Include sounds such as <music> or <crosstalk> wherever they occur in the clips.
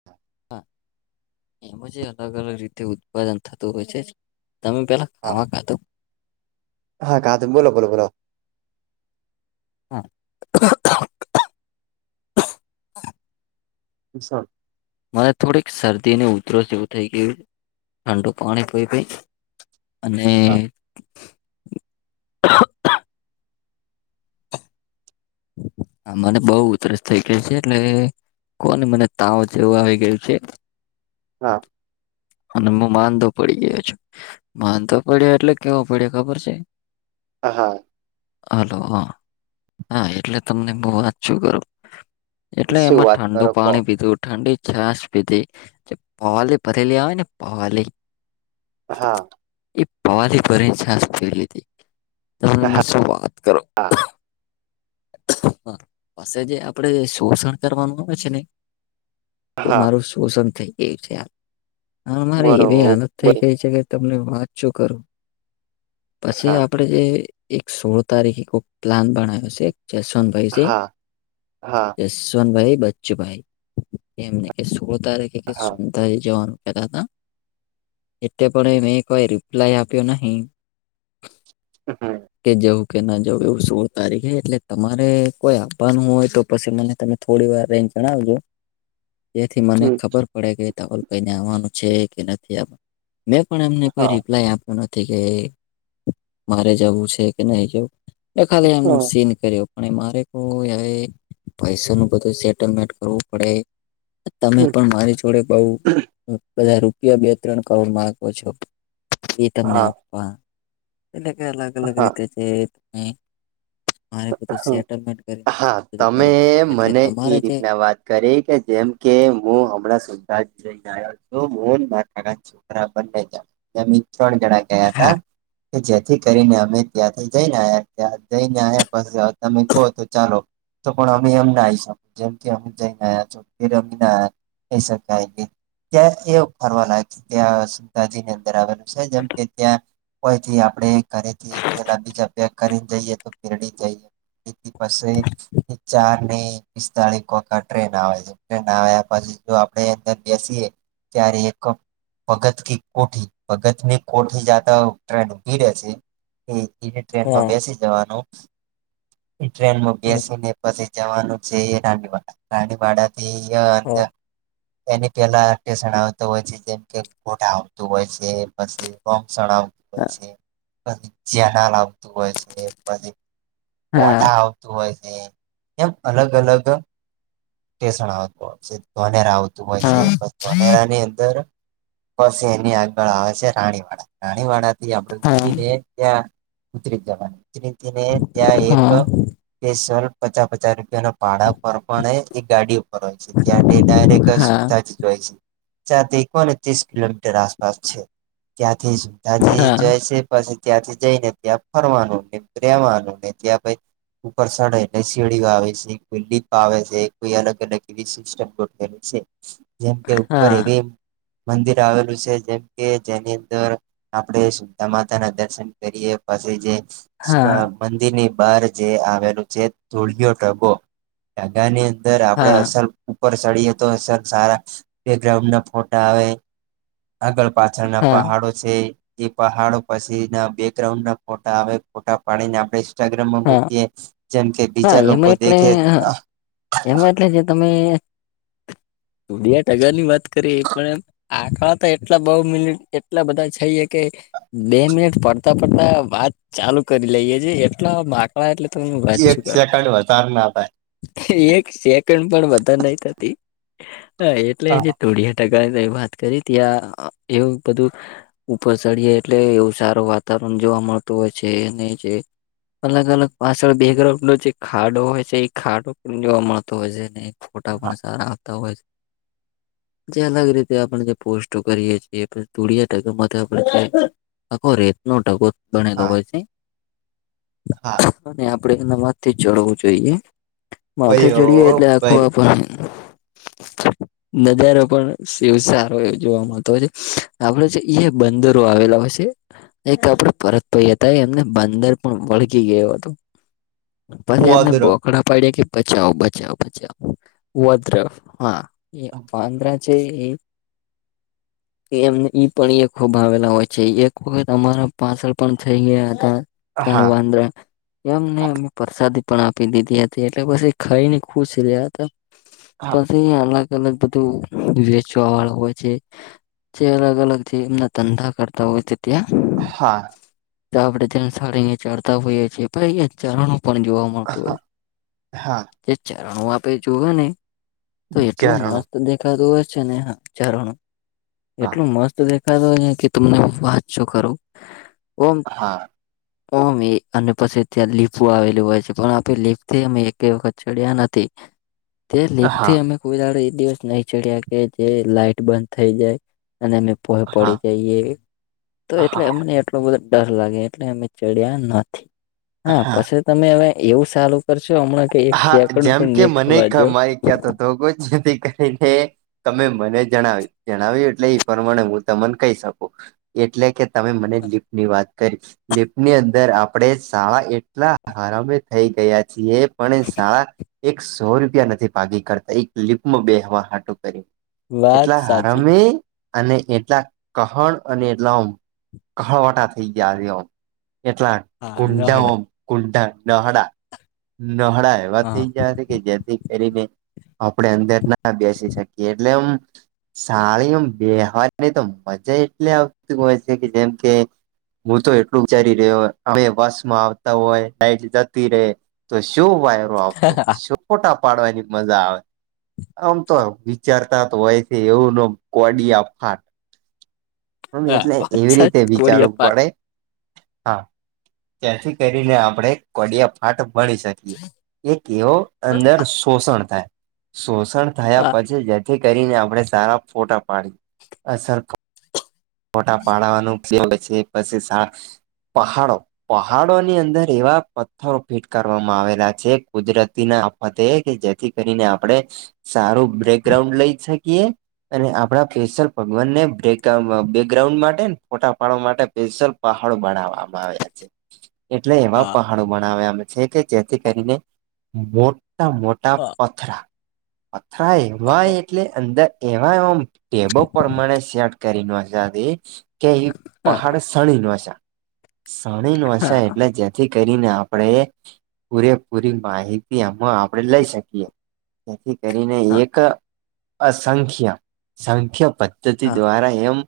હ <inaudible> હા એમાં જે અલગ- અલગ રીતે ઉત્પાદન થતું હોય છે, તમે પેલા હા આમાં કેતો. હા કા બોલો બોલો બોલો. હું. <unintelligible> હા <inaudible> સ <unintelligible> મારે થોડીક શરદી અને ઉધરો જેવું થઈ ગયું છે, ઠંડુ પાણી પીવું. હા અને હા મને બઉ ઉધરસ થઈ ગયો છે એટલે કો મને તાવ જેવું આવીઈ ગયું છે. હા. અને હું માંંધો પડી ગયો છું, માંંધો પડ્યો એટલે કેવો પડ્યો ખબર છે. હ હા. હલો હ. હા એટલે તમને હું વાંચચું કર, એટલે શું એમાં વાત ઠંડુ કરો કો પાણી પીધું. ઠંડી છાસ પીધી, પવાલી ભરેલી આવેને પવાલી. હા. એ પવાલી ભરીને છાસ પીલી તમે શું વાત કરો. હા. પાજે આપડે શોષણ કરવાનું આવે છે ને, એ હા મારું શોષણ થઈ ગયું છે, મારે એવી આનંદ થઈ બરોબર ગઈ છે કે તમને વાતચું કરું, પછી હા આપણેે જે એક સોળ તારીખ પ્લાન બણ્યો છે જશવંતભાઈ હા હા છે. ન ભાઈ બચ્ચુભાઈ, એમને સોળ તારી હા સનતા જવાનું કેતા હતા. એ પણ મેં કોઈ રિપ્લાય આપ્યો નહીં. હા. કે જવું કેના જવું એવું. સોળ તારીખે એટલે તમારે કોઈ આપવાનું હોયતો પછી મને તમે થોડીવાર રેન્જ જણાવજો. તેથી મને ખબર પડે કે તાવલ પહીને આવવાનું છે કે નથી આવવાનું. મેં પણ એમને કોઈ હા રિપ્લાય આપ એ નથી કે મારે જવું છે કે નહી જવું. એ ખાલી એમનું સીન કર્યું. પણ મારે તો પૈસા નું બધું સેટલમેન્ટ કરવું પડે. તમે હમ પણ મારી જોડે બહુ બધા રૂપિયા બે -ત્રણ કરોડ માંગો છો. એ તને હા આપવા, એટલે કે અલગ અલગ હા રીતે છે. મારે બધું હમ સેટલમેન્ટ કરીને હા બધું તમે કરવું એટલે મને એ તમારે જે રીતના વાત કરી કે જેમ કે હું હમણાં સઈ છે. બરાબર બંને જમીન ત્રણ જણા. હા ગયાતા, કે જેથી કરીને અમે ત્યાંથી જઈને ત જઈને. બસ તમે કહો તો ચાલો. તો પણ અમે એમ ના આવી શકે જેમ કે અ જને છોમી ના. એ શાય ત્યાં એવ ફરવા લાગે છે, ત્યાં સુતાજી ની અંદર આવેલા. જેમ કે ત્યાં, કોઈથી આપણે ઘરેથીલા બીજા પે કરીને જઈએ તો પરડી. જ એથી પાસે ચાર ને પિસ્તાળસ વકા ટ્રેન આવે છે. નાયા પછી જો આપણે અંદર બેસીએ, ત્યારે એક ભગત કે કોઠી ભગતની કોઠી જાતા ટ્રેનીડે છે. એ ટ્રેનમાં હા બેસી જવાનું. એ ટ્રેનમાં બેસીને પછી જવાનું છે રાનીવાડા, રાનીવાડા ધીયાજ. હા એને કેલા ટેશન આવતો હોય છે જેમ કે કોઠા આવતું હોય છે પછી ગોમશણ આવતું હોય છે, પછી ચેનાલ આવતું હોય છે, પછી હા વઠા આવતું હોય છે, એમ અલગ અલગ. ટેશન આવતું હોય છે, ધોનેરા આવતું હોય છે, હા ધોનેરાની અંદર બસ એની આગળ આવે છે રાણીવાડા, રાણીવાડાથી આપડે હા ઉતરીને. ત્યાં, ઉતરી જવાની ઉતરીને ત્યાં એક હા <unintelligible> પચાસ પચાસ રૂપિયા ના ભાડા પર પણ એ ગાડી ઉપર હોય છે, ત્યાં હા ડાયરેક્ટ <unintelligible> ત્રીસ કિલોમીટર આસપાસ છે, ત્યાંથી જ તાજી હા જઈ છે પછી ત્યાંથી જઈને ત્યાં ફરવાનું ને રહેેવાનું ને ત્યાં પ ઉપર ચડાયને શેડીઓ આવે છે કો લીપ આવે છે. વી અલગ અલગ એવી સિસ્ટમ ગોઠવેલી છે, જેમ કે ઉપર હા એવી મંદિર આવેલું છે જેમ કે જેની અંદર. આપણેે સીતા માતાના દર્શન કરીએ પછી જે હા મંદિરની બાર જે આવેલું છે ધૂળિયો ઢગો, ઢગાની અંદર આપડે હા હા અસલ ઉપર ચડીએ તો અસલ સારા, બેકગ્રાઉન્ડ ના ફોટા આવે. આગળ પાછળના હા હા પાહાડો છે, ઈ પહાડો પછી ના બેકગ્રાઉન્ડ ના ફોટા આવે ફોટા પારીને આપણે બેગ્રાઉન્ડમાં મૂકીએ, જેમ કે બીજા એમાં લોકો એટલે દેખે અ એમાં એટલે જે તમે બેટગરની વાત કરી એ પણ એમ આકડા તો એટલા બોઉ મિલિટ એટલા બધા છઈએ કે બે મિનિટ ફરતા ફરતા વાત ચાલુ કરી લઈએ છે એટલા બા એક સેકન્ડ વધાર ના થાય <unintelligible> એક સેકન્ડ પણ બધાં નઈ થતી, હ એટલે જે હા ઢોડિયા વાત કરી ત્યા એવું બધું ઉપર ચડીએ એટલે એવું સારું વાતાવરણ જોવા મળતું હોય છે ને જે અલગ અલગ પાછળ બેગ્રાઉન્ડ નો જે ખાડો હોય છે એ ખાડો પણ જોવા મળતો હોય છે ને. ફોટા પણ સારા આવતા હોય છે. જે અલગ રીતે આપણે જે પોસ્ટો કરીએ છીએ એ ધોળિયા ટકાથી આપ. આખો રેત નો ઢગો બનેલો હા હોય છે. હા. ને આપડે એનામાંજથી જળવું જોઈએ. માથે ચડીએ એટલે આખો ભાઈ આપ નજારો પણ એવ સારો એ જોવા મળતો હોય છે, આપડે છે બંદરો આવેલા હોય છે, એક આપડે પરત પયા હતા એમને બંદર પણ વળગી ગયો હતો, પછી એમને ઓદરો બોકડા પાડ્યા કે બચાવ બચાવ બચાવ, વદ્ર હા, એ પાંદરા છે એમ. એમ ઈ પણ એ ખૂબ આવેલા હોય છે એક વખત અમારા પાછળ પણ થઈ ગયા હતા. કણ હા વાંદરા. એમને અમે પ્રસાદી પણ આપી દીધી હતી એટલે પછી ખાઈ ને ખુશ રહ્યા હતા. હા પછી અલગ અલગ બધું વેચવા વાળું હોય છે. જે અલગ અલગ જે એમના ધંધા કરતા હોય છે ત્યાં. હા. તા આપણેે ત્યાં સારી ચઢતા હોઈએ છીએ ચરણો પણ જોવા મ હા હા ચરણો આપે જોવા ને, તો એટલું ઝારણું મસ્ત દેખાતું હોય જ છે ને ચારનું, હા એટલું મસ્ત દેખ હોયન કે તમને વાતચું કરું, ઓમ હા. ઓમે અને પછી ત્યાં લીપું આવેલું હોય છે પણ આપે લીપથી અમે એક વખત ચડ્યા નથી. તે હા લેપથી અમે ફુડો એ દિવસ નહી ચડ્યા કે જે લાઈટ બંધ થઈ જાય, અને અમે હા પડી જઈએ, તો એટલે હા અમને એટલો બધો ડર લાગે એટલે. ચડ્યા નથી, હા પછી તમે હવે એવું સારું કરશો હમણાં કે એક હા સેકન્ડ જેમ પણ કે નહી મને થવા ક જો મારી ક્યાં તો ધોગો જ નથી કરીને તમે મને જણાવી જણાવ્યું એટલે એ પ્રમાણે હું તમને કહી શકું. એટલે કે તમે મને લિફ ની વાત કરી. લિફ્ટની અંદર આપડે શાળા એટલા હરામે થઈ ગયા છીએ. પણ એ શાળા એક સો રૂપિયા નથી ભાગી કરતા એક લિપમાં બે હવાાટું કર્યું. વાત એટલા સાચી હરામી. અને એટલા કહણ અને એટલા કહણવટા થઈ ગયા છે. એટલા હા કુંડમ નહડ કુંડ ડહડા. નહળા એવા થઈ હા ગયા છે કે જેથી કરીને. આપડ અંદર ના બેસી શકીએ એટલેમ સાળીમાં વ્યવહારની તો મજા એટલે આવતી હોય છે કે જેમ કે હું તો એટલું વિચારી રહ્યો અમે બસ માં આવતા હોય લટ જતી રે. તો શું વાયરો આવતો ખોટા પાડવાની મજા આવે. આમ તો વિચારતા તો હોય છે એવું ન કોડિયા ફાટ. હ હા એટલે એવી પાંચ રીતે કોળિયા વિચારવું પાંચ પડે. હા, ત્યાંથી કરીને આપણેે કોડ હાટ ભળી શકીએ, એક એવ અંદર શોષણ થાય, શોષણ થયા હા પછી જેથી કરીને આપડણે સારા ફોટા પાડી, અ સર મોટા પાડાનું પછી પછી પહાડો પહાડોની અંદર એવા પથ્થરો ફીટ કરવામાં આવેલા છે કુદરતીના વધે કે જેથી કરીને આપણેે સારું બ્રેકગ્રાઉન્ડ લઈ શકીએ, અને આપડા ફસર ભગવાનને બક બેકગ્રાઉન્ડ માટે ફોટા ફાડો માટે પેશલ પહાડો બનાવામાં આવ્યા છે. એટલે એવા હા પહાડો બનાવ્યામ છે કે જેથી કરીને, મોટા મોટા હા પથરા, પથરા એવાય હા એટલે અંદર્ એવા એ ટેબો પ્રમાણે સેટ કરીને હથી, કે હા પહાડ શણી ન્વાશા, શણી હા ન્વાસાા એટલે જેથી કરીને આપણેે પૂરેપૂરી માહિતી આમાં આપડે લઈ શકીએથી કરીને એક અસંખ્ય સંખ્ય પદ્ધતિ હા દ્વારા એમ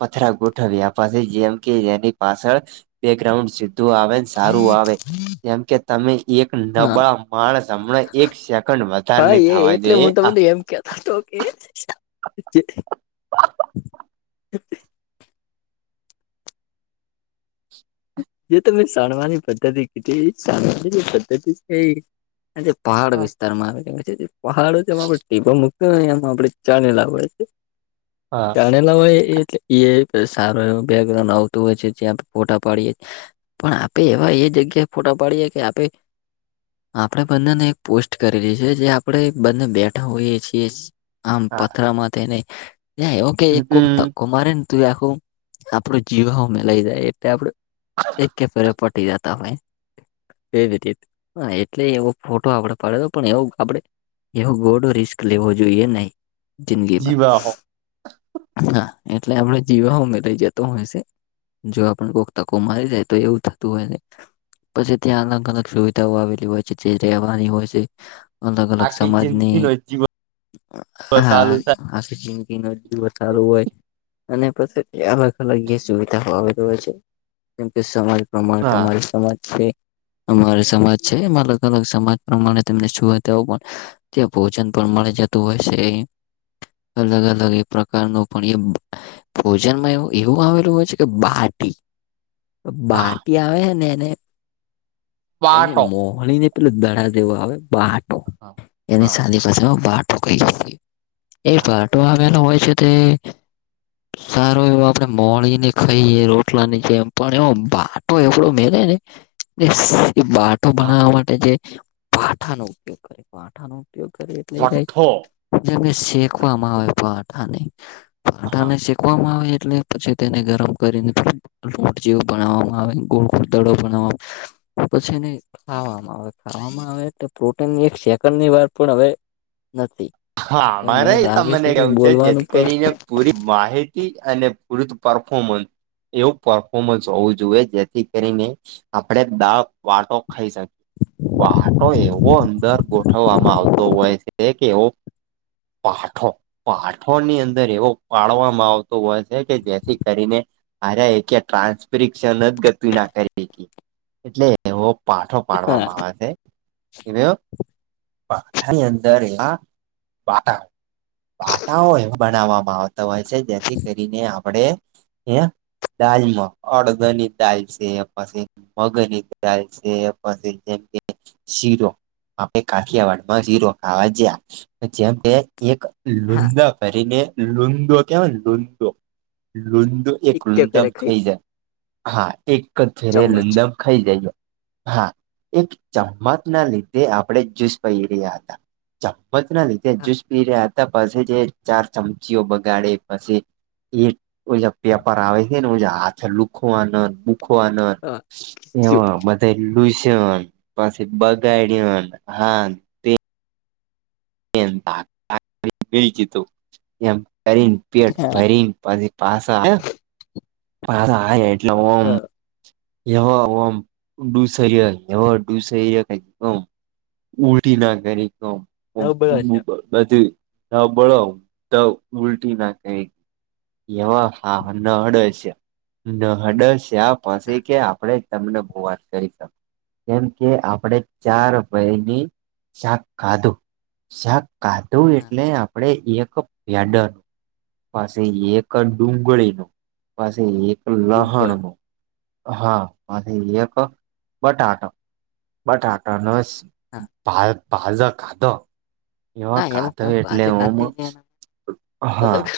પથરા ગોઠ વ્યાપ છે જેમ કે જેની પાછળ બેગ્રાઉન્ડ સીધું આવે સારું આવે કેમ કે તમે એક હા નબળા માણસ હમણાં એક સેકન્ડ વધારેની થવા જઈએ આ કતાા તો કે જે તમે શણવાની પદ્ધતિ કીધી એ શણની પદ્ધતિ છે એ જે પહાડ વિસ્તારમાં આવે કે છે પહાડમાં ટીબો મુ એમાં આપડે ચાલી લય છે. <inaudible> જાણેલા હોય એલે એ સારું એવ બેકગ્રાઉન્ડ આવતું હોય છે જ્યાં ફોટા પાડીએ પણ આપે એવા એ જગ્યાએ ફોટો પાડીએે કે આપે આપણે બંનેને એક પોસ્ટ કરીલી છે જે આપણે બંને બેઠા હોઈએ છીએ આમ હા પથરામાં તે નહી ઓકે એક કોક ત હમ ધક્કો મારેને તું આખું આપડું જીવ મે લઈ જાય એટલે આપડું એક કે ફેરે પટી જતા અમે એ રીતે એટલે એવો ફોટો આપડે પાડ્યો પણ એવું આપડે એવો ખોટો રિસ્ક લેવો જોઈએ નહીં જિંદગીમાં જીવા હો હા એટલે આપડે જીવામે લઈ જતો હોય છે જો આપ ધક્કો મારી જાય તો એવું થતું હોય ને પછી ત્યાં અલગ અલગ સુવિધાઓ આવેલી હોય છે જે રેવાની હોય છે. અલગ અલગ આખી સમાજને જિંદગી નો જીવ હા ચાલુ થાય <unintelligible> ન વધારું હોય અને પછી અલગ અલગ જે સુવિધાઓ આવેલી હોય છે. જેમ કે સમાજ પ્રમાણે હા તમારા સમાજ છે. અમારે સમાજ છે એમાં અલગ અલગ સમાજ પ્રમાણે તમને સૂવા તેવ પણ ત્યાં ભોજન પણ મળી જતું હોય છે. અલગ અલગ એ પ્રકારનો પણ એ ભોજનમાં એવું એવું આવેલું હોય છે કે બાટી હા બાટી આવે ને એને એને પાટો મોહળીને પેલા દડા જેવો આવે બહટો હા એને હા સાદી પાસેમાં બટો કહીએ છીએ એ બાટો આવેલો હોય છે. તે સારો એવ આપણે મોહળીને ખાઈએ રોટલા ની કેમ પણ એવ બાટો એવો મેરે ને બાટો હા, બનવા માટે જે પાઠાનોો ઉપયોગ કરે પાઠા નો ઉપયોગ કરીએ જાય છઠ્ઠો જેમને શેકવામાં આવે પાઠા હા પાઠાને શ કૂકવામાં આવે એટલે પછી તેને ગરમ કરીને લોટ જેવું બનાવામાં આવે ગોળ ગોળ દડો બનાવામાં આવે પછી નહી ખાવામાં આવે ખાવામાં આવે તો પ્રોટીનની એક સેકન્ડ ની વાર પણ હવે નથી હા હવે મારે મને એ લાગે તમને કે કવું છે બોલવાનું જેથી પણ કરીને પૂરી માહિતી અને પૂરી પરફોર્મન્સ એવું પરફોર્મન્સ હોવું જોઈએ જેથી કરીને આપણેે દા વાટો ખાઈ શકીએ વાહટો એવો અંદર ગોઠવવામાં આવતો હોય છે કે એવો પાઠો પાઠોની અંદર એવો પાડવામાં આવતો હોય છે કે જેથી કરીને અરેયા એ કે <unintelligible> જ ગતિ ના કરી <unintelligible> એટલે એવો પાઠો હા પાડવામાં આવે છે. એવે <unintelligible> અંદર એના વાટા વાટાઓ એમ બનાવવામાં આવતા હોય છે જેથી કરીને અપ આપડે અહીંયા દાલમાં અડધની દાલ છે પાસે. મગનની <unintelligible> છે પછી જેમ કે શીરો આપણે કાઠિયાવાડ માં જઝીરો ખાવા જયા જેમ કે એક હા લુંડા કરી ને લુંડો કહેવાય ને લુંડો લુંડુ એક કે લુંદમ પેરે ખાઈ ગયા જાય હા એક <unintelligible> ચમચ લુંદમ ખાઈ જયો હા એક ચમમક ના લીધે આપણે જ્યુસ પહી રહ્યા હતા. મત ના લીધ હા જૂસ પી રહ્યા હતા પછી જે ચાર ચમચીઓ બગાડે પછી એ કોઈ વેપાર આવે છે ને હાથે લુખવા નો <unintelligible> હા <unintelligible> એ ખીચું મા બા <unintelligible> હા તે <unintelligible> પછી પાસા આયા પાસા આયા એટલે ઓમ હા <unintelligible> ઉલટી ના <unintelligible> ઓમ ડબલ <unintelligible> છે. બધી <unintelligible> તો ઉલટી ના કઈક એમાં હા નહડ છે નહડ છે આ હા પછી કે આપણે તમને બહુ વાત કરી શા. કેમ કે આપણેે ચારપયની શાક ખાધું શાક કાધું હા એટલે આપડે એક પ્યાડ પાસે એક ડુંગળી ન પાસે એક ડુંગર લહણનો હા <unintelligible> એક બટાક બટાટા નો શક ભા ભાજ ખાધો. એવા હા કાત એમ એટલે પાછ હું ખાતે હા. અલગ